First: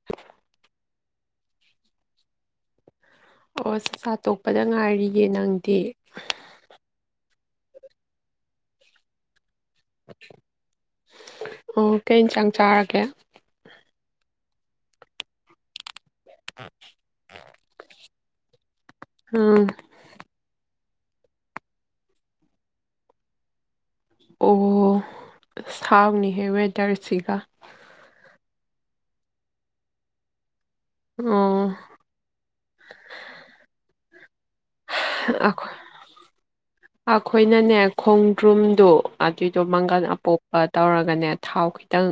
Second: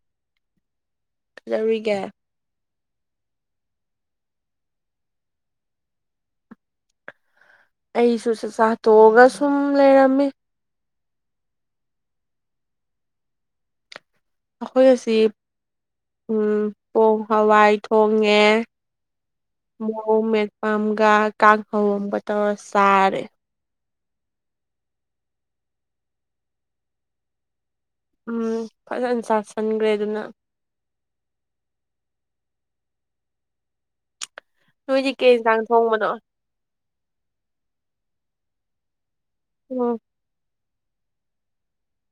[unintelligible] ꯀꯩꯗꯧꯔꯤꯒꯦ ꯑꯣ ꯆꯥꯛꯆꯥ ꯇꯣꯛꯄꯗ ꯉꯥꯏꯔꯤꯌꯦ ꯅꯪꯗꯤ ꯑꯩꯁꯨꯨ ꯆꯥꯛꯆꯥ ꯇꯣꯛꯑꯒ ꯁꯨ ꯑꯣ ꯀꯩꯌꯦꯟꯁꯥꯡ ꯆꯥꯔꯒꯦ ꯑꯈꯣꯏ ꯑꯁꯤ ꯎꯝ ꯄꯣꯡ ꯍꯋꯥꯏ ꯊꯣꯡꯉꯦ ꯎꯝ ꯃꯣꯔꯣꯡ ꯃꯦꯠꯄ ꯑꯝꯒ ꯀꯥꯡꯈꯧ ꯑꯃꯒ ꯇꯧꯔ ꯁꯥꯔꯦ ꯑꯣ ꯑꯁ ꯍꯥꯎꯅꯤꯍꯦ ꯋꯦꯗꯔ ꯁꯤꯒ ꯎꯝ ꯐꯖꯅ ꯁꯥꯁꯟꯈ꯭ꯔꯦ ꯑꯗꯨꯅ ꯑꯣ ꯅꯣꯏꯗꯤ ꯀꯩ ꯌꯦꯟꯖꯥꯡ ꯑꯩꯈꯣꯏ ꯊꯣꯡꯕꯅꯣ ꯑꯩꯈꯣꯏꯅꯅꯦ ꯈꯣꯡꯗ꯭ꯔꯨꯝꯗꯣ ꯑꯗꯨꯏꯗꯣ ꯎꯝ ꯃꯪꯒꯟ ꯑꯄꯣꯞ ꯄ ꯇꯧꯔꯒꯅꯦ ꯊꯥꯎ ꯈꯤꯇꯪ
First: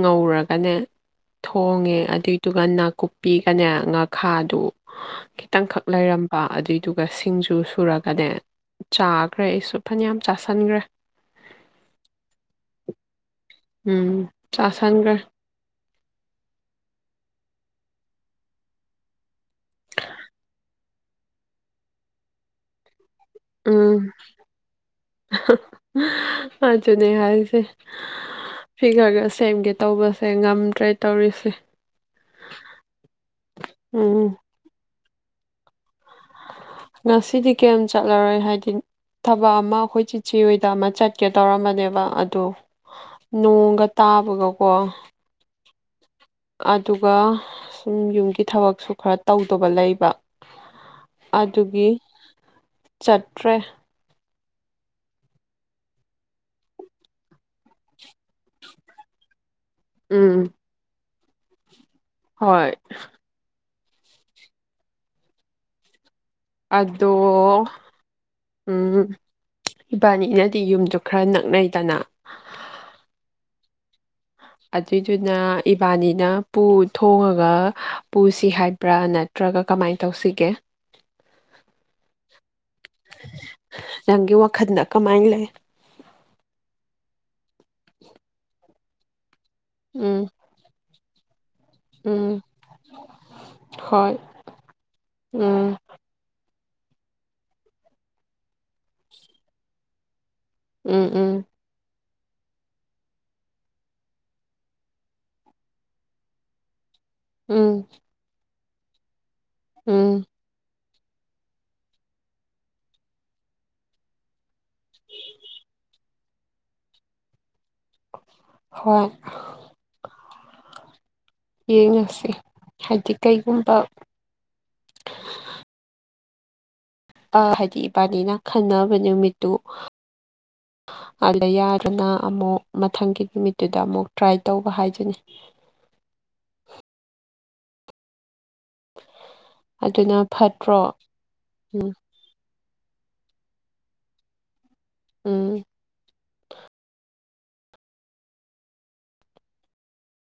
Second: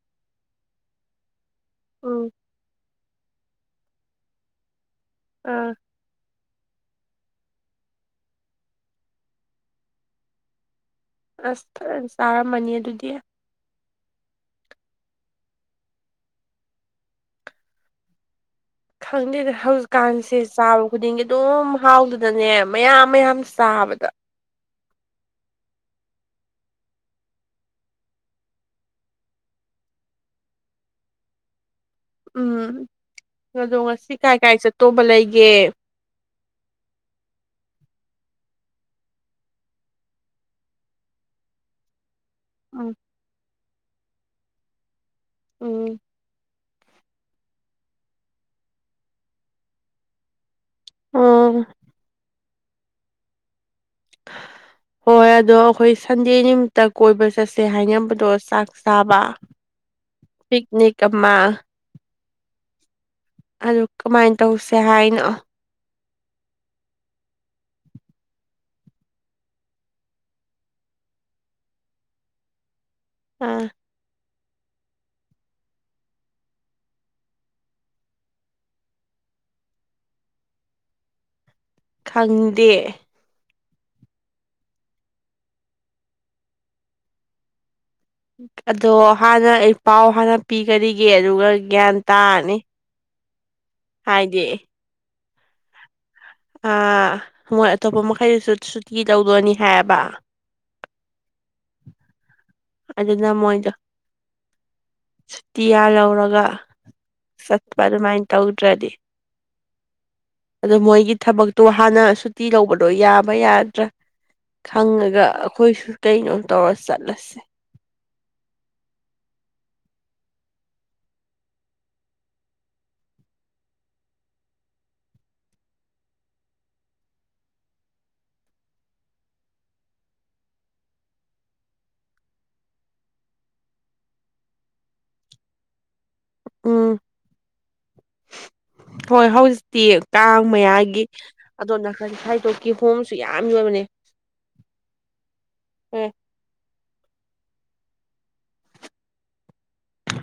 ꯉꯧꯔꯒꯅꯦ ꯊꯣꯡꯉꯦ ꯎꯝ ꯑꯗꯨꯏꯗꯨꯒ ꯅꯥꯀꯨꯞꯄꯤꯒꯅꯦ ꯉꯥꯈꯥꯗꯨ ꯑꯥ ꯈꯤꯇꯪꯈꯛ ꯂꯩꯔꯝꯕꯥ ꯑꯗꯨꯏ꯫ ꯑꯡꯗꯨꯒ ꯁꯤꯡꯖꯨ ꯁꯨꯔꯒꯅꯦ ꯆꯥꯈ꯭ꯔꯦ ꯑꯩꯁꯨ ꯐꯅꯌꯥꯝ ꯆꯥꯁꯟꯈ꯭ꯔꯦ꯫ ꯑꯁ ꯐꯖ ꯆꯥꯔꯝꯃꯅꯤ ꯑꯗꯨꯗꯤ꯫ ꯎꯝ ꯆꯥꯁꯟꯈ꯭ꯔꯦ꯫ ꯈꯪꯗꯦꯗ ꯍꯧꯖꯤꯛꯀꯥꯟꯁꯦ ꯆꯥꯕ ꯈꯨꯗꯤꯡꯒꯤ ꯑꯗꯨꯝ ꯍꯥꯎꯗꯅꯅꯦ ꯃꯌꯥꯝ ꯃꯌꯥꯝ ꯆꯥꯕꯗ ꯎꯝ ꯑꯗꯨꯅꯦ ꯍꯥꯏꯁꯦ꯫ ꯐꯤꯒꯔꯒ ꯁꯦꯝꯒꯦ ꯇꯧꯕꯁꯦ ꯉꯝꯗ꯭ꯔꯦ ꯇꯧꯔꯤꯁꯦ꯫ ꯎꯝ ꯑꯗꯣ ꯉꯁꯤ ꯎꯝ ꯀꯥꯏ ꯀꯥꯏ ꯆꯠꯇꯧꯕ ꯂꯩꯒꯦ꯫ ꯉꯁꯤꯗꯤ ꯀꯌꯥꯝ ꯆꯠꯂꯔꯣꯏ ꯍꯥꯏꯗꯤ ꯊꯕꯛ ꯑꯃ ꯑꯩꯈꯣꯏ ꯆꯤꯆꯦ ꯍꯣꯏꯗ ꯑꯃ ꯆꯠꯀꯦ ꯇꯧꯔꯝꯕꯅꯦꯕ ꯑꯗꯣ꯫ [unintelligible] ꯅꯣꯡꯒ ꯇꯥꯕꯒꯀꯣ꯫ ꯎꯝ꯫ ꯑꯗꯨꯒ ꯁꯨꯝ ꯌꯨꯝꯒꯤ ꯊꯕꯛꯁꯨ ꯈꯔ ꯇꯧꯗꯕ ꯂꯩꯕ꯫ ꯑꯣ ꯑꯗꯨꯒꯤ ꯆꯠꯇ꯭ꯔꯦ꯫ ꯍꯣꯏ ꯑꯗꯣ ꯑꯩꯈꯣꯏ ꯁꯟꯗꯦ ꯅꯨꯃꯤꯠꯇ ꯀꯣꯏꯕ ꯆꯠꯁꯦ ꯍꯥꯏꯅꯕꯗꯣ ꯆꯥꯛ ꯆꯥꯕ꯫ ꯎꯝ꯫ ꯄꯤꯛꯅꯤꯛ ꯑꯃ꯫ ꯍꯣꯏ꯫ ꯑꯗꯨ ꯀꯃꯥꯏꯅ ꯇꯧꯁꯦ ꯍꯥꯏꯅꯣ꯫ ꯑꯗꫭ ꯎꯝ ꯏꯕꯥꯅꯤꯅꯗꯤ ꯌꯨꯝꯗꯣ ꯈꯔ ꯅꯛꯅꯩꯗꯅ꯫ ꯑꯥ꯫ ꯑꯗꯨꯏꯗꯨꯅ ꯏꯕꯥꯅꯤꯅ ꯄꯨ ꯊꯣꯡꯉꯒ ꯄꯨꯁꯤ ꯍꯥꯏꯕ꯭ꯔꯥ ꯅꯠ ꯇ꯭ꯔꯒ ꯀꯃꯥꯏ ꯇꯧꯁꯤꯒꯦ꯫ ꯈꯪꯗꯦ꯫ ꯅꯪꯒꯤ ꯋꯥꯈꯟꯅ ꯀꯃꯥꯏꯅ ꯂꯩ꯫ [inaudible] ꯑꯗꯣ ꯍꯥꯟꯅ ꯑꯩ ꯄꯥꯎ ꯎꯝ ꯍꯥꯟꯅ ꯄꯤꯒꯔꯤꯒꯦ ꯑꯗꯨꯒ ꯒ꯭ꯌꯥꯟ ꯎꯝ ꯇꯥꯔꯅꯤ꯫ ꯍꯣꯏ ꯍꯥꯏꯗꯤ ꯎꯝ꯫ ꯑꯥ ꯃꯣꯏ ꯑꯇꯣꯞꯄ ꯃꯈꯩꯗꯨꯁꯨ ꯁꯨꯇꯤ ꯇꯧꯗꯣꯏꯅꯤ ꯍꯥꯏꯌꯦꯕ꯫ ꯎꯝ ꯎꯝ꯫ ꯑꯗꯨꯅ ꯃꯣꯏꯗꯣ ꯁꯨꯇꯤꯌꯥ ꯂꯧꯔꯒ ꯎꯝ ꯆꯠꯄ ꯑꯗꯨꯃꯥꯏꯅ ꯇꯧꯗ꯭ꯔꯗꯤ꯫ ꯎꯝ꯫ ꯑꯗꯣ ꯃꯣꯏꯒꯤ ꯊꯕꯛꯇꯣ ꯍꯥꯟꯅ ꯁꯨꯇꯤ ꯂꯧꯕꯗꯣ ꯌꯥꯕ ꯌꯥꯗ꯭ꯔ꯫ ꯈꯪꯉꯒ ꯑꯩꯈꯣꯏꯁꯨ ꯀꯩꯅꯣ ꯇꯧꯔ ꯆꯠꯂꯁꯦ꯫ ꯍꯣꯏ꯫ ꯌꯦꯡꯉꯁꯤ ꯍꯥꯏꯗꯤ ꯀꯩꯒꯨꯝꯕ ꯑꯥ ꯍꯥꯏꯗꯤ ꯏꯕꯥꯅꯤꯅ ꯈꯟꯅꯕ ꯅꯨꯃꯤꯠꯇꯨ ꯑꯗ ꯌꯥꯗꯨꯅ ꯑꯃꯨꯛ ꯃꯊꯪꯒꯤ ꯅꯨꯃꯤꯠꯇꯨꯗ ꯑꯃꯨꯛ ꯇ꯭ꯔꯥꯏ ꯇꯧꯕ ꯍꯥꯏꯖꯅꯤ꯫ ꯎꯝ꯫ ꯍꯣꯏ ꯍꯧꯖꯤꯛꯇꯤ ꯑꯗꯨꯅ ꯀꯥꯡ ꯐꯠꯇ꯭ꯔꯣ ꯃꯌꯥꯒꯤ ꯑꯗꯣꯟꯗ ꯈꯟ ꯍꯥꯏꯗꯣꯛ ꯀꯤꯍꯣꯝꯁꯨ ꯌꯥꯝ ꯌꯣꯟꯕꯅꯦ꯫ ꯎꯝ꯫ ꯑꯦ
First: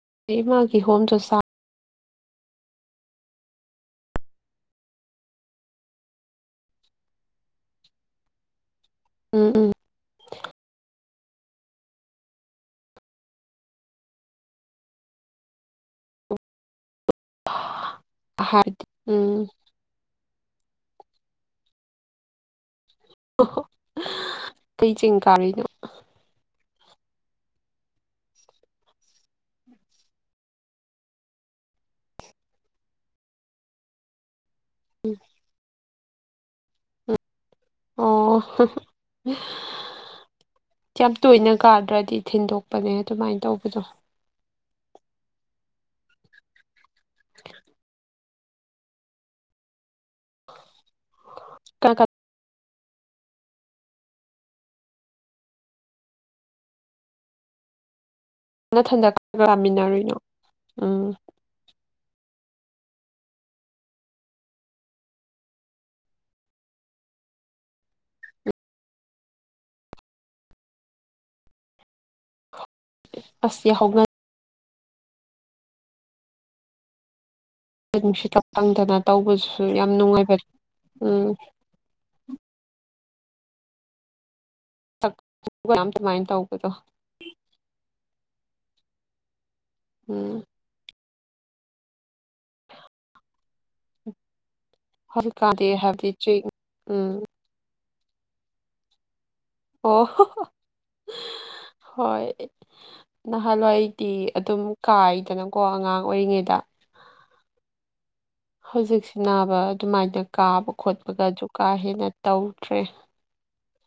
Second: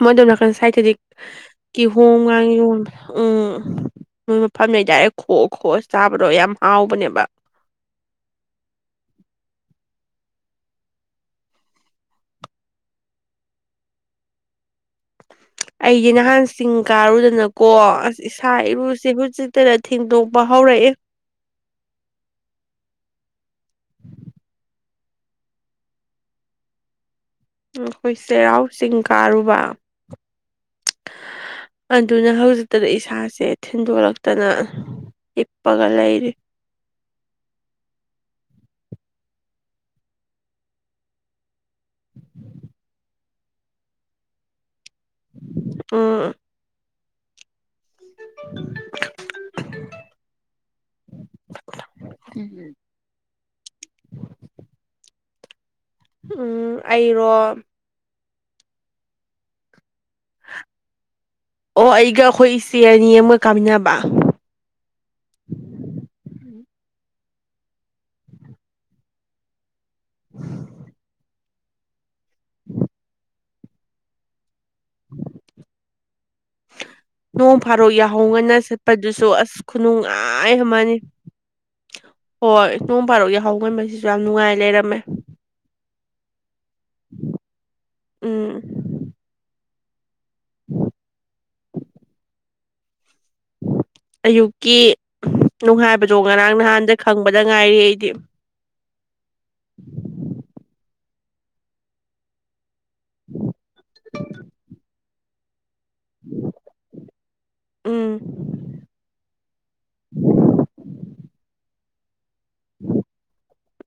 ꯃꯣꯏꯗꯣ ꯑꯩ ꯅꯥꯀꯟ ꯃꯥꯒꯤ ꯁꯥꯏꯠꯇꯗꯤ ꯍꯣꯝꯗꯣ ꯆꯥ ꯀꯤꯍꯣꯝꯒꯥꯡ ꯌꯣꯟꯕꯅꯦ ꯎꯝ ꯃꯣꯏ ꯃꯐꯝ ꯂꯩꯇꯥꯔꯦ ꯈꯣꯑ ꯈꯣꯑ ꯆꯥꯕꯗꯣ ꯌꯥꯝ ꯍꯥꯎꯕꯅꯦꯕ ꯎꯝ ꯎꯝ ꯑꯩꯗꯤ ꯅꯍꯥꯟ ꯆꯤꯡ ꯀꯥꯔꯨꯗꯅꯀꯣ ꯑꯁ ꯏꯁꯥ ꯏꯔꯨꯁꯦ ꯎꯝ ꯍꯧꯖꯤꯛꯇꯅ ꯊꯦꯡꯗꯣꯛꯄ ꯍꯧꯔꯛꯌꯦ ꯍ ꯍꯣ [unintelligible] ꯀꯩ ꯆꯤꯡ ꯀꯥꯔꯨꯢꯅꯣ ꯑꯩꯈꯣꯏ ꯆꯩꯔꯥꯎ ꯆꯤꯡ ꯀꯥꯔꯨꯕ ꯑꯗꯨꯅ ꯍꯧꯖꯤꯛꯇꯗ ꯏꯁꯥꯁꯦ ꯊꯤꯟꯗꯣꯔꯛꯇꯅ ꯍꯥꯞꯄꯒ ꯂꯩꯔꯤ ꯑꯣ ꯌꯥꯝ ꯇꯣꯏꯅ ꯀꯥꯗ꯭ꯔꯗꯤ ꯊꯤꯟꯗꯣꯛꯄꯅꯦ ꯑꯗꯨꯃꯥꯏꯅ ꯇꯧꯕꯗꯣ ꯑꯝ [inaudible] ꯀ ꯀ [unintelligible] [unintelligible] ꯎꯝ ꯑꯩꯔꯣ ꯅꯊꯟꯗ ꯈ [unintelligible] ꯂꯥꯃꯤꯟꯅꯔꯤꯅꯣ ꯎꯝ ꯑꯣ ꯑꯩꯒ ꯑꯩꯈꯣꯏ ꯏꯆꯦ ꯑꯅꯤ ꯑꯃꯒ ꯀꯥꯃꯤꯟꯅꯕ [inaudible] ꯑꯁ ꯌꯥꯍꯧ ꯉꯟ [inaudible] [inaudible] ꯅꯣꯡ ꯐꯥꯗꯣꯛ ꯅꯨꯡꯁꯤꯠꯀ ꯌꯥꯍꯧꯉꯟꯅ ꯐꯪꯗꯅ ꯆꯠꯄꯗꯨꯁꯨ ꯑꯁ ꯇꯧꯕꯗꯨꯁꯨ ꯌꯥꯝ ꯅꯨꯡꯉꯥꯏꯕ ꯈꯨꯅꯨꯡꯉꯥꯏ ꯑꯃꯅꯤ ꯎꯝ ꯍꯣꯏ ꯅꯣꯡ ꯐꯥꯗꯣꯛ ꯌꯥꯍꯧ ꯉꯟꯕꯁꯤꯁꯨ ꯌꯥꯝ ꯅꯨꯡꯉꯥꯏ ꯂꯩꯔꯝ ꯌꯥꯝ ꯁꯨꯃꯥꯏꯅ ꯇꯧꯕꯗꯣ ꯎꯝ ꯎꯝ [inaudible] ꯑꯌꯨꯛꯀꯤ ꯍꯧꯖꯤꯛꯀꯥꯟꯗꯤ ꯍꯥꯏꯕꯗꯤ ꯅꯨꯡꯉꯥꯏꯕꯗꯣ ꯆꯤꯛ ꯉꯔꯥꯡ ꯅꯍꯥꯟꯗ ꯎꯝ ꯈꯪꯕꯗ ꯉꯥꯏꯔꯤ ꯑꯩꯗꯤ ꯑꯣ ꯍꯣꯏ ꯅꯍꯥꯟꯋꯥꯏꯗꯤ ꯑꯗꯨꯝ ꯀꯥꯏꯗꯅꯀꯣ ꯑꯉꯥꯡ ꯑꯣꯏꯔꯤꯉꯩꯗ ꯎꯝ ꯍꯧꯖꯤꯛꯁꯤ ꯅꯥꯕ ꯑꯗꯨꯃꯥꯏꯅ ꯀꯥꯕ ꯈꯣꯠꯄꯒꯁꯨ ꯀꯥ ꯍꯦꯟꯅ ꯇꯧꯗ꯭ꯔꯦ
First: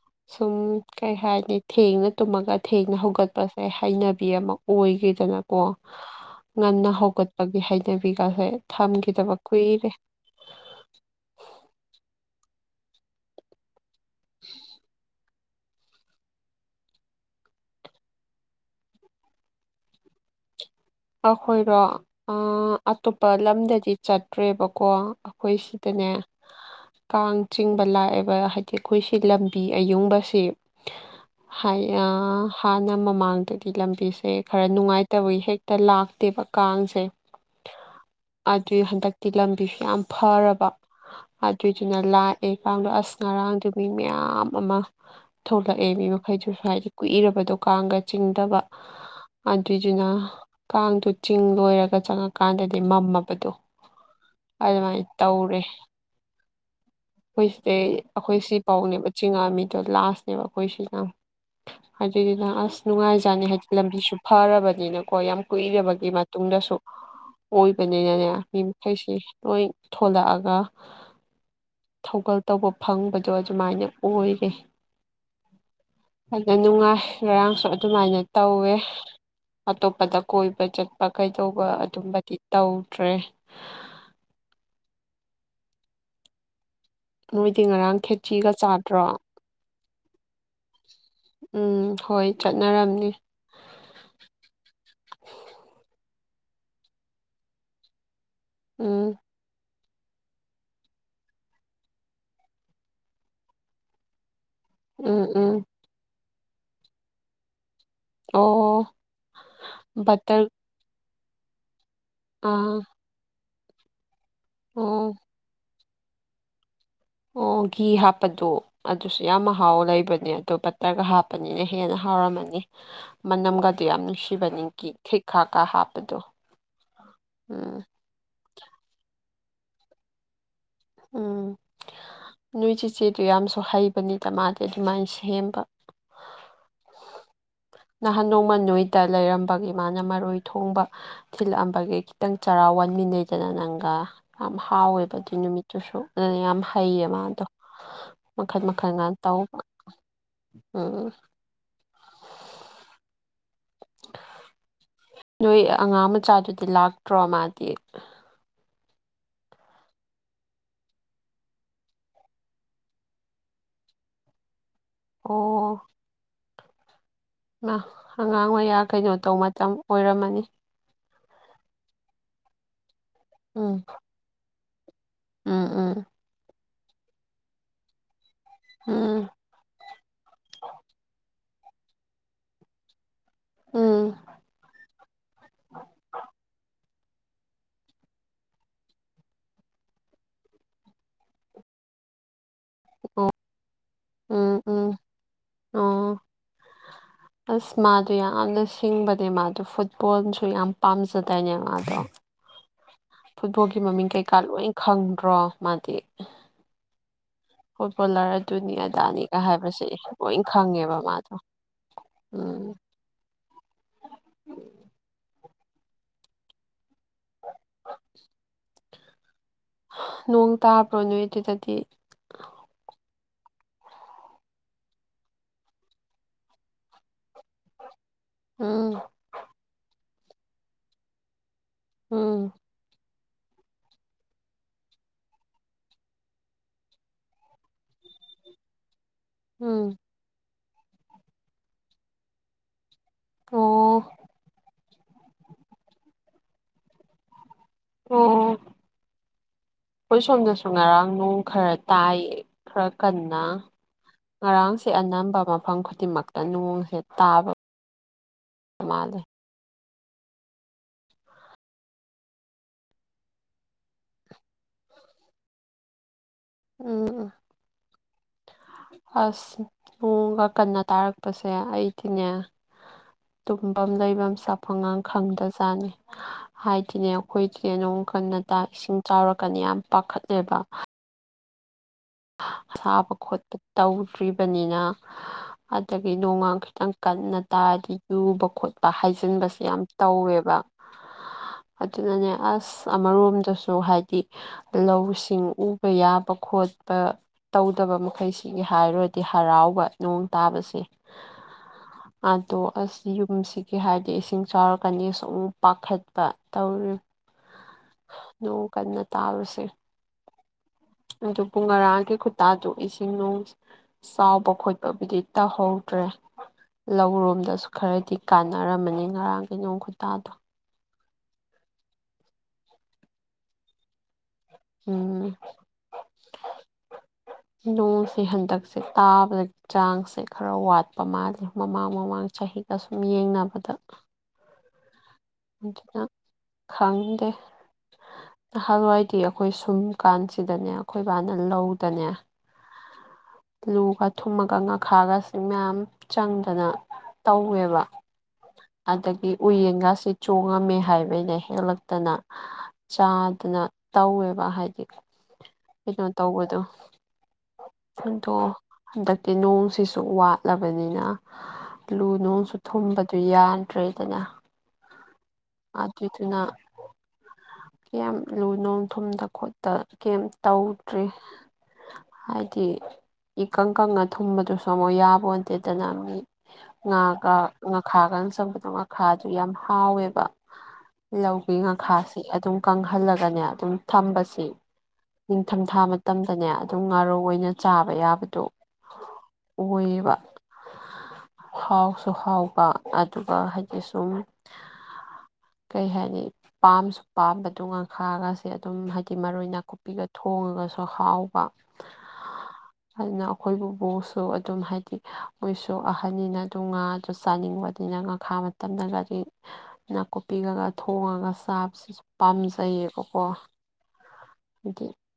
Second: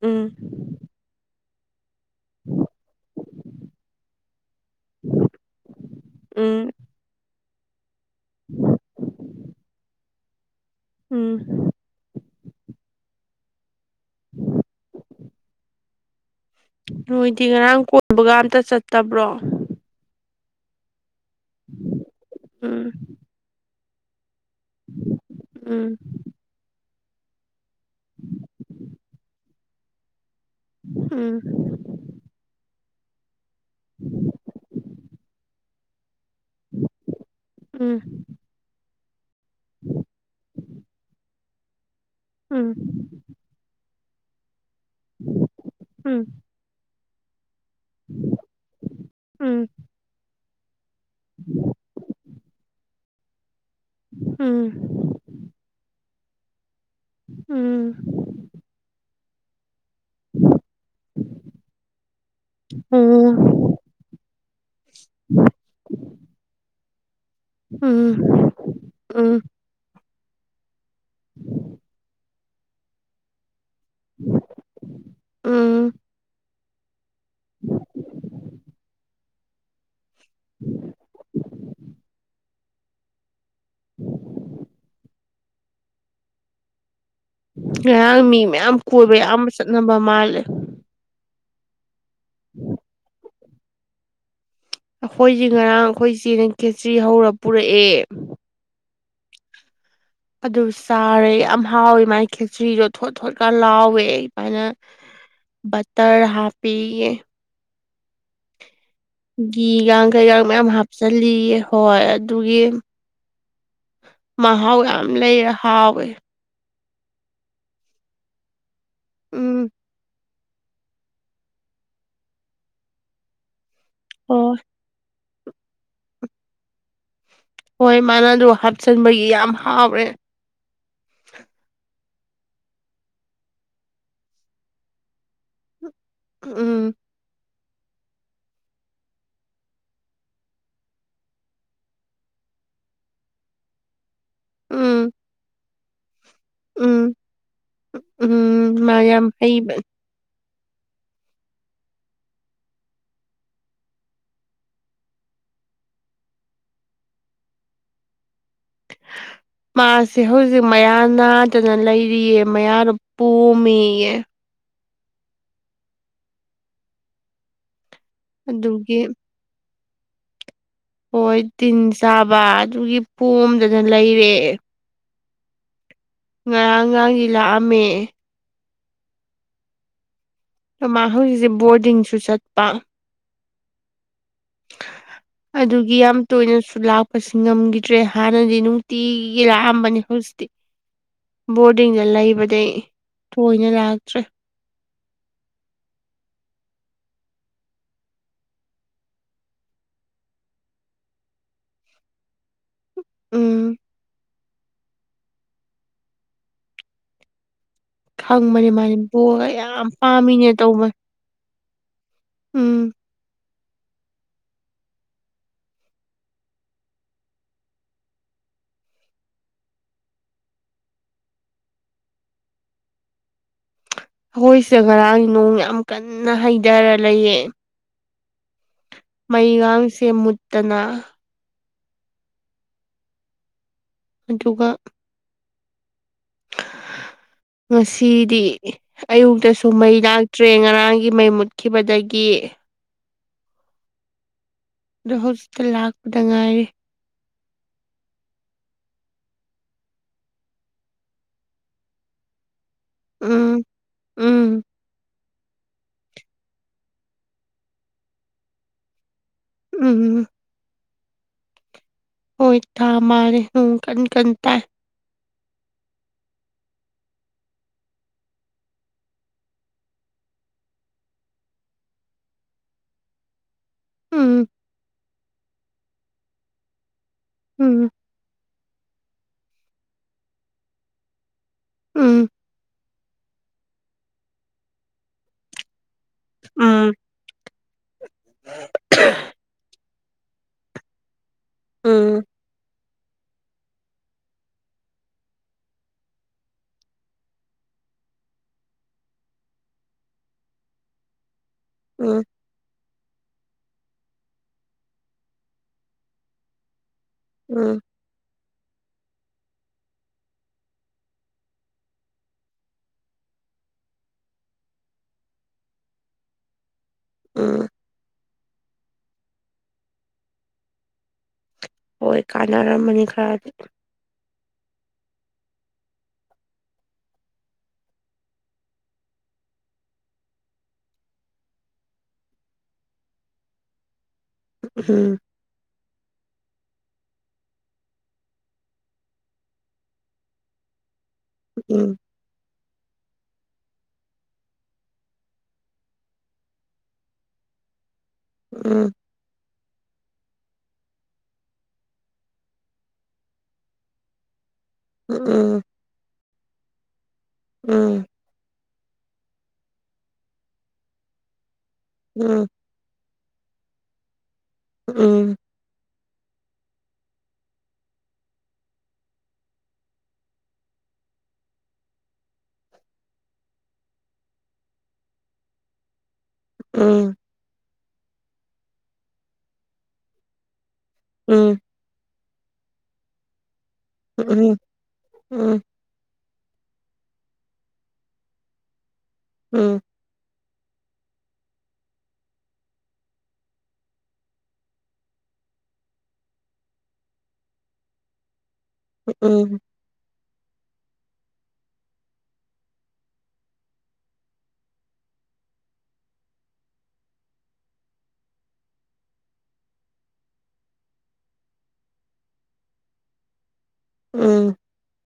ꯎꯝ ꯁꯨꯝ ꯀꯩ ꯍꯥꯏꯅꯤ ꯊꯦꯡꯅ ꯇꯨꯝꯃꯒ ꯊꯦꯡꯅ ꯍꯧꯒꯠꯄꯁꯦ ꯍꯩꯅꯕꯤ ꯑꯃ ꯑꯣꯏꯈꯤꯗꯅꯀꯣ ꯎꯝ ꯉꯟꯅ ꯍꯧꯒꯠꯄꯒꯤ ꯍꯩꯅꯕꯤꯒꯥꯁꯦ ꯊꯝꯈꯤꯗꯕ ꯀꯨꯏꯔꯦ ꯎꯝ [inaudible] ꯅꯣꯏꯗꯤ ꯉꯔꯥꯡ ꯀꯣꯏꯕꯒ ꯑꯝꯇ ꯆꯠꯇꯕ꯭ꯔꯣ ꯑꯩꯈꯣꯏꯔꯣ ꯑꯥ ꯎꯝ ꯑꯇꯣꯞꯄ ꯂꯝꯗꯗꯤ ꯆꯠꯇ꯭ꯔꯦꯕ ꯀꯣ ꯑꯩꯈꯣꯏ ꯎꯝ ꯁꯤꯗꯅꯦ ꯀꯥꯡ ꯆꯤꯡꯕ ꯂꯥꯛꯑꯦꯕ ꯍꯥꯏꯗꯤ ꯑꯩꯈꯣꯏꯁꯤ ꯂꯝꯕꯤ ꯑꯌꯨꯡꯕꯁꯦ ꯎꯝ ꯍꯥꯟꯅ ꯃꯃꯥꯡꯗꯗꯤ ꯂꯝꯕꯤꯁꯦ ꯈꯔ ꯅꯨꯡꯉꯥꯏꯇꯕꯩ ꯍꯦꯛ ꯇ ꯂꯥꯛꯇꯦꯕ ꯀꯥꯡꯁꯦ ꯎꯝ ꯑꯗꯨꯏ ꯍꯟꯗꯛ ꯂꯝꯕꯤꯁꯨ ꯌꯥꯝ ꯐꯔꯕ ꯑꯗꯨꯏꯗꯨꯅ ꯂꯥꯛꯑꯦ ꯎꯝ ꯀꯥꯡꯗꯣ ꯑꯁ ꯉꯔꯥꯡꯗꯨ ꯃꯤ ꯃꯌꯥꯝ ꯑꯃ ꯊꯣꯛꯂꯛꯑꯦ ꯃꯤ ꯎꯝ ꯃꯈꯩꯗꯨꯁꯨ ꯍꯥꯏꯗꯤ ꯀꯨꯏꯔꯕꯗꯣ ꯀꯥꯡꯒ ꯆꯤꯡꯗꯕ ꯎꯝ ꯑꯗꯨꯏꯗꯨꯅ ꯀꯥꯡꯗꯨ ꯆꯤꯡ ꯂꯣꯏꯔꯒ ꯆꯪꯉꯀꯥꯟꯗꯗꯤ ꯃꯝꯃꯕꯗꯣ ꯎꯝ ꯑꯗꯨꯃꯥꯏꯅ ꯇꯧꯔꯦ ꯑꯩꯈꯣꯏꯁꯦ ꯎꯝ ꯑꯩꯈꯣꯏ ꯁꯤꯐꯥꯎꯅꯦꯕ ꯆꯤꯡꯉꯛꯑꯝꯃꯤꯗꯣ ꯂꯥꯁ ꯕ ꯑꯩꯈꯣꯏ ꯁꯤꯗ ꯑꯗꯨꯗꯨꯅ ꯑꯁ ꯑꯣ ꯅꯨꯡꯉꯥꯏꯖꯥꯅꯤ ꯍꯥꯏ ꯂꯝꯕꯤꯁꯨ ꯐꯔꯕꯅꯤꯅꯀꯣ ꯌꯥꯝ ꯀꯨꯏꯔꯕꯒꯤ ꯃꯇꯨꯡꯗꯁꯨ ꯎꯝ ꯑꯣꯏꯕꯅꯤꯅꯅꯦ ꯃꯤ ꯃꯈꯩꯁꯤ ꯎꯝ ꯂꯣꯏ ꯊꯣꯂꯛꯑꯒ [inaudible] ꯊꯧꯒꯜ ꯇꯧꯕ ꯐꯪꯕꯗꯣ ꯑꯗꯨꯃꯥꯏꯅ ꯑꯣꯏꯔꯦ ꯎꯝ ꯌꯥꯝ ꯅꯨꯡꯉꯥꯏ ꯉꯔꯥꯡꯁꯨ ꯑꯗꯨꯃꯥꯏꯅ ꯇꯧꯋꯦ ꯑꯇꯣꯞꯄꯗ ꯀꯣꯏꯕ ꯆꯠꯄ ꯀꯩꯗꯧꯕ ꯑꯗꯨꯝꯕꯗꯤ ꯇꯧꯗ꯭ꯔꯦ [inaudible] ꯅꯣꯏꯗꯤ ꯉꯔꯥꯡ ꯃꯤ ꯈꯦꯆꯤꯒ ꯃꯌꯥꯝ ꯆꯥꯗ꯭ꯔꯣ ꯀꯣꯏꯕ ꯑꯌꯥꯝꯕ ꯆꯠꯅꯕ ꯃꯥꯜꯂꯦ ꯎꯝ ꯍꯣꯏ ꯆꯠꯅꯔꯝꯅꯤ ꯑꯩꯈꯣꯏꯖꯤ ꯉꯔꯥꯡ ꯑꯩꯈꯣꯏ ꯆꯦꯅꯥ ꯈꯦꯆ꯭ꯔꯤ ꯍꯧꯔ ꯄꯨꯔꯛꯑꯦ ꯎꯝ ꯑꯗꯨ ꯆꯥꯔꯦ ꯌꯥꯝ ꯍꯥꯎꯋꯦ ꯃꯥꯥꯏ ꯈꯦꯛꯆ꯭ꯔꯤꯗꯣ ꯊꯣꯠ ꯊꯣꯠꯀ ꯂꯥꯎꯋꯦ ꯑꯗꯨꯃꯥꯏꯅ ꯎꯝ ꯎꯝ ꯕꯇꯔ ꯍꯥꯞꯄꯤꯌꯦ ꯑꯣ ꯒꯤꯘꯤꯒꯥꯡ ꯀꯩꯒ ꯕꯇꯔ ꯃꯌꯥꯝ ꯍꯥꯞꯆꯜꯂꯤꯌꯦ ꯍꯣꯏ ꯑꯗꯨꯒꯤ ꯑꯥ ꯃꯍꯥꯎ ꯌꯥꯝ ꯑꯣ ꯂꯩꯔ ꯍꯥꯎꯋꯦ ꯑꯣ ꯘꯤ ꯍꯥꯞꯄꯗꯣ ꯑꯗꯨꯁꯨ ꯌꯥꯝ ꯎꯝ ꯃꯍꯥꯎ ꯂꯩꯕꯅꯦ ꯑꯗꯨꯣ ꯍꯇꯔꯒ ꯍꯥꯞꯄꯅꯤꯅ ꯍꯦꯟꯅ ꯍꯥꯎꯔꯝꯃꯅꯤ ꯃꯅꯝꯒꯗꯨ ꯌꯥꯝ ꯅꯨꯡꯁꯤꯕ ꯍꯣꯏ ꯅꯤꯡ ꯀꯤ ꯊꯤꯛ ꯈꯥꯀꯥ ꯍꯥꯄꯖꯣ ꯎꯝ ꯍꯣꯏ ꯃꯥꯅ ꯑꯗꯨ ꯍꯥꯞꯆꯤꯟꯕꯒꯤ ꯌꯥꯝ ꯍꯥꯎꯔꯦ ꯎꯝ ꯅꯣꯏ ꯆꯤꯆꯦꯗꯨ ꯌꯥꯝꯁꯨ ꯍꯩꯕꯅꯤꯗ ꯃꯥꯗꯤ ꯑꯗꯨꯃꯥꯏꯅ ꯁꯦꯝꯕ ꯎꯝ ꯅꯍꯥꯟ ꯅꯣꯡꯃ ꯅꯣꯏꯗ ꯂꯩꯔꯝꯕꯒꯤ ꯃꯥꯅ ꯃꯔꯣꯏ ꯊꯣꯡꯕ ꯊꯤꯜꯂꯛꯑꯝꯕꯒ ꯈꯤꯇꯪ ꯆꯔꯥꯎ ꯋꯥꯟꯃꯤꯟꯅꯩꯗꯅ ꯅꯪꯒ ꯌꯥꯝ ꯎꯝ ꯍꯥꯎꯋꯦꯕ ꯑꯗꯨꯏ ꯅꯨꯃꯤꯠꯇꯨꯁꯨ ꯑꯗꯨꯅ ꯌꯥꯝ ꯍꯩꯌꯦ ꯎꯝ ꯃꯥ ꯑꯗꯣ ꯃꯈꯜ ꯎꯝ ꯃꯥ ꯃꯈꯜꯒ ꯌꯥꯝ ꯇꯧꯕ ꯍꯩꯕꯅꯦ ꯎꯝ ꯅꯣꯏ ꯑꯉꯥꯡ ꯃꯆꯥꯗꯨꯗꯤ ꯂꯥꯛꯇ꯭ꯔꯣ ꯃꯥꯗꯤ ꯃꯥꯁꯦ ꯍꯧꯖꯤꯛ ꯃꯌꯥ ꯅꯥꯗꯅ ꯂꯩꯔꯤꯑ ꯃꯌꯥꯗꯣ ꯄꯣꯝꯃꯦꯌꯦ ꯑꯣ ꯑꯉꯥꯡ ꯃꯌꯥ ꯑꯗꯨꯒꯤ ꯀꯩꯅꯣ ꯇꯧꯕ ꯃꯇꯝ ꯑꯣꯏꯔꯝꯃꯅꯤ ꯍꯣꯏ ꯇꯤꯟ ꯆꯥꯕ ꯑꯗꯨꯒꯤ ꯄꯣꯝꯗꯅ ꯂꯩꯔꯦ ꯎꯝ ꯎꯝ ꯉꯔꯥꯡ ꯉꯥꯡꯁꯤ ꯂꯥꯛꯑꯝꯃꯦ ꯎꯝ ꯃꯥ ꯍꯧꯖꯤꯛꯁꯦ ꯕꯣꯔꯗꯤꯡꯁꯨ ꯆꯠꯄ ꯎꯝ ꯑꯗꯨꯒꯤ ꯌꯥꯝ ꯇꯣꯏꯅꯁꯨ ꯂꯥꯞ ꯑꯁ ꯉꯝꯈꯤꯗ꯭ꯔꯦ ꯍꯥꯟꯅꯗꯤ ꯅꯨꯡꯇꯤꯒꯤ ꯂꯥꯛꯑꯝꯕꯅꯤ ꯍꯧꯖꯤꯠꯇꯤ ꯕꯣꯔꯗꯤꯡꯗ ꯂꯩꯕꯗꯩ ꯑꯣ ꯇꯣꯏꯅ ꯂꯥꯛꯇ꯭ꯔꯦ ꯎꯝ ꯎꯝ ꯑꯣ ꯑꯁ ꯃꯥꯗꯣ ꯌꯥꯝꯅ ꯁꯤꯡꯕꯅꯦ ꯃꯥꯗꯣ ꯐꯨꯠꯕꯣꯜꯁꯨ ꯌꯥꯝ ꯄꯥꯝꯖꯗꯏꯅꯦ ꯃꯥꯗꯣ ꯎꯝ ꯐꯨꯠꯕꯣꯜꯒꯤ ꯃꯃꯤꯡ ꯀꯩꯀꯥ ꯂꯣꯏ ꯈꯪꯗ꯭ꯔꯣ ꯃꯥꯗꯤ ꯐꯨꯠꯕꯣꯂꯔ ꯈꯪꯕꯅꯦ ꯑꯗꯨꯅꯤ ꯃꯥꯅꯦ ꯑꯗꯥꯅꯤꯒ ꯕꯣꯜꯒ ꯍꯥꯏꯕꯁꯦ ꯌꯥꯝ ꯂꯣꯏ ꯄꯥꯝꯃꯤꯅꯦ ꯇꯧꯕꯅꯦ ꯈꯪꯉꯦꯕ ꯃꯥꯗꯣ ꯎꯝ [unintelligible] ꯅꯣꯡ ꯇꯥꯕ꯭ꯔꯣ ꯅꯣꯏ ꯑꯗꯨꯗꯗꯤ ꯑꯩꯈꯣꯏꯁꯗ ꯔꯥꯡ ꯅꯣꯡ ꯌꯥꯝ ꯀꯟꯅ ꯍꯩꯗꯔ ꯂꯩꯌꯦ ꯎꯝ ꯃꯩꯒꯥꯡꯁꯦ ꯃꯨꯠꯇꯅ ꯎꯝ ꯑꯗꯨꯒ ꯉꯁꯤꯗꯤ ꯑꯌꯨꯛꯇꯁꯨ ꯎꯝ ꯃꯩ ꯂꯥꯛ ꯇ꯭ꯔꯦ ꯉꯔꯥꯡꯒꯤ ꯃꯩ ꯃꯨꯠꯈꯤꯕꯗꯒꯤ ꯑꯣ.. ꯑꯗꯣ ꯍꯧꯖꯤꯛꯇ ꯂꯥꯛꯄꯗ ꯉꯥꯏꯔꯤ ꯑꯣ ꯑꯩꯈꯣꯏ ꯁꯣꯝꯗꯁꯨ ꯉꯔꯥꯡ ꯅꯣꯡ ꯈꯔ ꯇꯥꯏꯌꯦ ꯈꯔ ꯀꯟꯅ ꯎꯝ ꯎꯝ ꯉꯔꯥꯡꯁꯦ ꯑꯅꯝꯕ ꯃ ꯐꯝ ꯈꯨꯗꯤꯡꯃꯛꯇ ꯅꯣꯡꯁꯦ ꯇꯥꯕ ꯃꯥꯜꯂꯦ ꯎꯝ ꯎꯝ ꯎꯝ ꯍꯣꯏ ꯊ ꯃꯥꯔꯦ ꯎꯝ ꯀꯟ ꯀꯟꯇ ꯎꯝ ꯎꯝ ꯑꯁ ꯅꯣꯡꯒ ꯀꯟꯅ ꯇꯥꯔꯛꯄꯁꯦ ꯑꯩꯗꯤꯅꯦ ꯇꯨꯝꯐꯝ ꯂꯩꯐꯝ ꯎꯝ ꯆꯥꯐꯝꯒꯥꯡ ꯈꯪꯗꯖꯥꯠꯅꯤ ꯍꯥꯏꯗꯤꯅꯦ ꯑꯩꯈꯣꯏꯗꯤ ꯎꯝ ꯅꯣꯡ ꯀꯟꯅꯇꯥ ꯏꯁꯤꯡ ꯆꯥꯎꯔꯛꯀꯅꯤ ꯌꯥꯝ ꯄꯥꯈꯠꯂꯦꯕ ꯎꯝ ꯁꯥꯕ ꯈꯣꯠꯄ ꯇꯧꯗ꯭ꯔꯤꯕꯅꯤꯅ ꯑꯗꯒꯤ ꯅꯣꯡꯒ ꯎꯝ ꯈꯤꯇꯪ ꯀꯟꯅ ꯇꯥꯔꯗꯤ ꯌꯨꯕ ꯈꯣꯠꯄ ꯍꯥꯏꯖꯤꯟꯕꯁꯦ ꯌꯥꯝ ꯇꯧꯋꯦꯕ ꯎꯝ ꯑꯗꯨꯅꯅꯦ ꯑꯁ ꯑꯃꯔꯣꯝꯗꯁꯨ ꯍꯥꯏꯗꯤ ꯂꯧꯁꯤꯡ ꯎꯕ ꯌꯥꯕ ꯈꯣꯠꯄ ꯄ ꯇꯧꯗꯕ ꯃꯈꯩꯁꯤꯒꯤ ꯍꯥꯏꯔꯨꯔꯗꯤ ꯍꯔꯥꯎꯕ ꯅꯣꯡ ꯇꯥꯕꯁꯦ ꯎꯝ ꯑꯗꯣ ꯑꯁ ꯌꯨꯝꯁꯤꯒꯤ ꯍꯥꯏꯔꯗꯤ ꯏꯁꯤꯡ ꯆꯥꯎꯔꯛꯀꯅꯤ ꯁꯨꯝ ꯄꯥꯈꯠꯄ ꯇꯧꯔꯤ ꯎꯝ ꯅꯣꯡ ꯀꯅ ꯇꯥꯔꯁꯦ ꯑꯗꯨ ꯄꯨꯡ ꯉꯔꯥꯒꯤ ꯈꯨꯇꯥꯗꯨꯣ ꯏꯁꯤꯡ ꯅꯨꯡ ꯆꯥꯎꯕ ꯈꯣꯠꯄꯕꯨꯗꯤ ꯇꯧꯍꯧꯗ꯭ꯔꯦ ꯂꯧꯔꯣꯝꯗꯁꯨ ꯎꯝ ꯈꯔꯗꯤ ꯀꯥꯟꯅꯔꯝꯃꯅꯤ ꯉꯔꯥꯡꯒꯤ ꯅꯣꯡ ꯈꯨꯇꯥꯗꯣ ꯍꯣꯏ ꯀꯥꯟꯅꯔꯝꯃꯅꯤ ꯈꯔꯗꯤ ꯎꯝ ꯅꯣꯡꯁꯦ ꯍꯟꯗꯛꯁꯦ ꯇꯥꯕꯗ ꯆꯥꯡꯁꯦ ꯈꯔ ꯋꯥꯠꯄ ꯃꯥꯜꯂꯤ ꯃꯃꯥꯡ ꯃꯃꯥꯡ ꯆꯍꯤꯒ ꯁꯨꯝ ꯌꯦꯡꯅꯕꯗ ꯎꯝ [unintelligible] ꯈꯪꯗꯦ ꯅꯍꯥꯟꯜꯋꯥꯏꯗꯤ ꯑꯩꯈꯣꯏ ꯁꯨꯝ ꯀꯥꯟꯁꯤꯗꯅꯦ ꯑꯩꯈꯣꯏꯕꯥꯅ ꯎꯝ ꯂꯧꯗꯅꯦ ꯑꯂꯨꯒ ꯊꯨꯝꯃꯒ ꯉꯥꯈꯥꯒꯁꯤꯡ ꯃꯌꯥꯝ ꯆꯪꯗꯅ ꯇꯧꯋꯦꯕ ꯎꯝ ꯑꯗꯒꯤ ꯎꯌꯦꯟ ꯉ ꯁꯤ ꯆꯣꯡꯉꯝꯃꯦ ꯍꯥꯏꯕꯩꯅ ꯍꯦꯜꯂꯛꯇꯅ ꯆꯥꯗꯅ ꯇꯧꯋꯦꯕ ꯍꯥꯏꯗꯤ ꯎꯝ ꯎꯝ ꯀꯩꯅꯣ ꯇꯧꯕꯗꯣ ꯎꯝ ꯑꯗꯣ ꯍꯟꯗꯛꯇꯤ ꯅꯣꯡꯁꯤꯁꯨ ꯋꯥꯠꯂꯕꯅꯤꯅ ꯂꯨ ꯎꯝ ꯅꯨꯡꯁꯨ ꯊꯨꯝꯕꯗꯨ ꯌꯥꯗ꯭ꯔꯦꯗꯅ ꯎꯝ ꯑꯗꯨꯗꯨꯅ ꯀꯌꯥꯝ ꯂꯨ ꯅꯨꯡ ꯊꯨꯝꯗ ꯈꯣꯠꯇ ꯀꯩꯝ ꯇꯧꯗ꯭ꯔꯤ ꯍꯥꯏꯗꯤ ꯏꯀꯪ ꯀꯪꯅ ꯊꯨꯝꯕꯗꯨꯁꯨ ꯑꯃꯨꯛ ꯌꯥꯕ ꯑꯣꯟꯗꯦꯗꯅ ꯃꯤ ꯎꯝ ꯉꯥꯒ ꯉꯥꯈꯥꯒ ꯆꯪꯕꯗꯣ ꯉꯥꯈꯥꯗꯨ ꯌꯥꯝ ꯍꯥꯎꯋꯦꯕ ꯂꯧꯒꯤ ꯎꯝ ꯉꯈꯥꯁ ꯑꯗꯨꯝ ꯀꯪꯍꯜꯂꯒꯅꯦ ꯑꯗꯨꯝ ꯎꯝ ꯊꯝꯕꯁꯤ ꯅꯤꯡꯊꯝꯊꯥ ꯃꯇꯝꯗꯅꯦ ꯑꯗꯨꯝ ꯉꯥꯔꯧ ꯑꯣꯏꯅ ꯆꯥꯕ ꯌꯥꯕꯗꯣ ꯎꯝ ꯑꯣꯏꯕ ꯍꯥꯎꯁꯨ ꯍꯥꯎꯕ ꯑꯗꯨꯒ ꯍꯥꯏꯗꯤ ꯁꯨꯝ ꯀꯩ ꯍꯥꯏꯅꯤ ꯄꯥꯝꯁꯨ ꯄꯥꯝꯕꯗꯨ ꯉꯈꯥꯒꯁꯦ ꯑꯗꯨꯝ ꯍꯥꯏꯗꯤ ꯃꯔꯣꯏ ꯎꯝ ꯅꯥꯀꯨꯞ ꯄꯤꯒ ꯊꯣꯡꯉꯒꯁꯨ ꯍꯥꯎꯕ ꯑꯗꯨꯅ ꯑꯩꯈꯣꯏꯕꯨꯕꯨꯁꯨ ꯑꯗꯨꯝ ꯍꯥꯏꯗꯤ ꯃꯣꯏꯁꯨ ꯑꯍꯟꯅꯤꯅ ꯑꯗꯨ ꯉꯥ ꯑꯗꯨ ꯆꯥꯅꯤꯡꯕ ꯑꯗꯨꯅ ꯉꯈꯥ ꯃꯇꯝꯗ ꯒꯥꯔꯤ ꯀꯣꯄꯤꯒꯒ ꯊꯣꯡꯉꯒ ꯆꯥꯕꯁꯤꯁꯨ ꯄꯥꯝꯖꯩꯌꯦꯕꯀꯣ ꯎꯝ ꯍꯥꯏꯗꯤ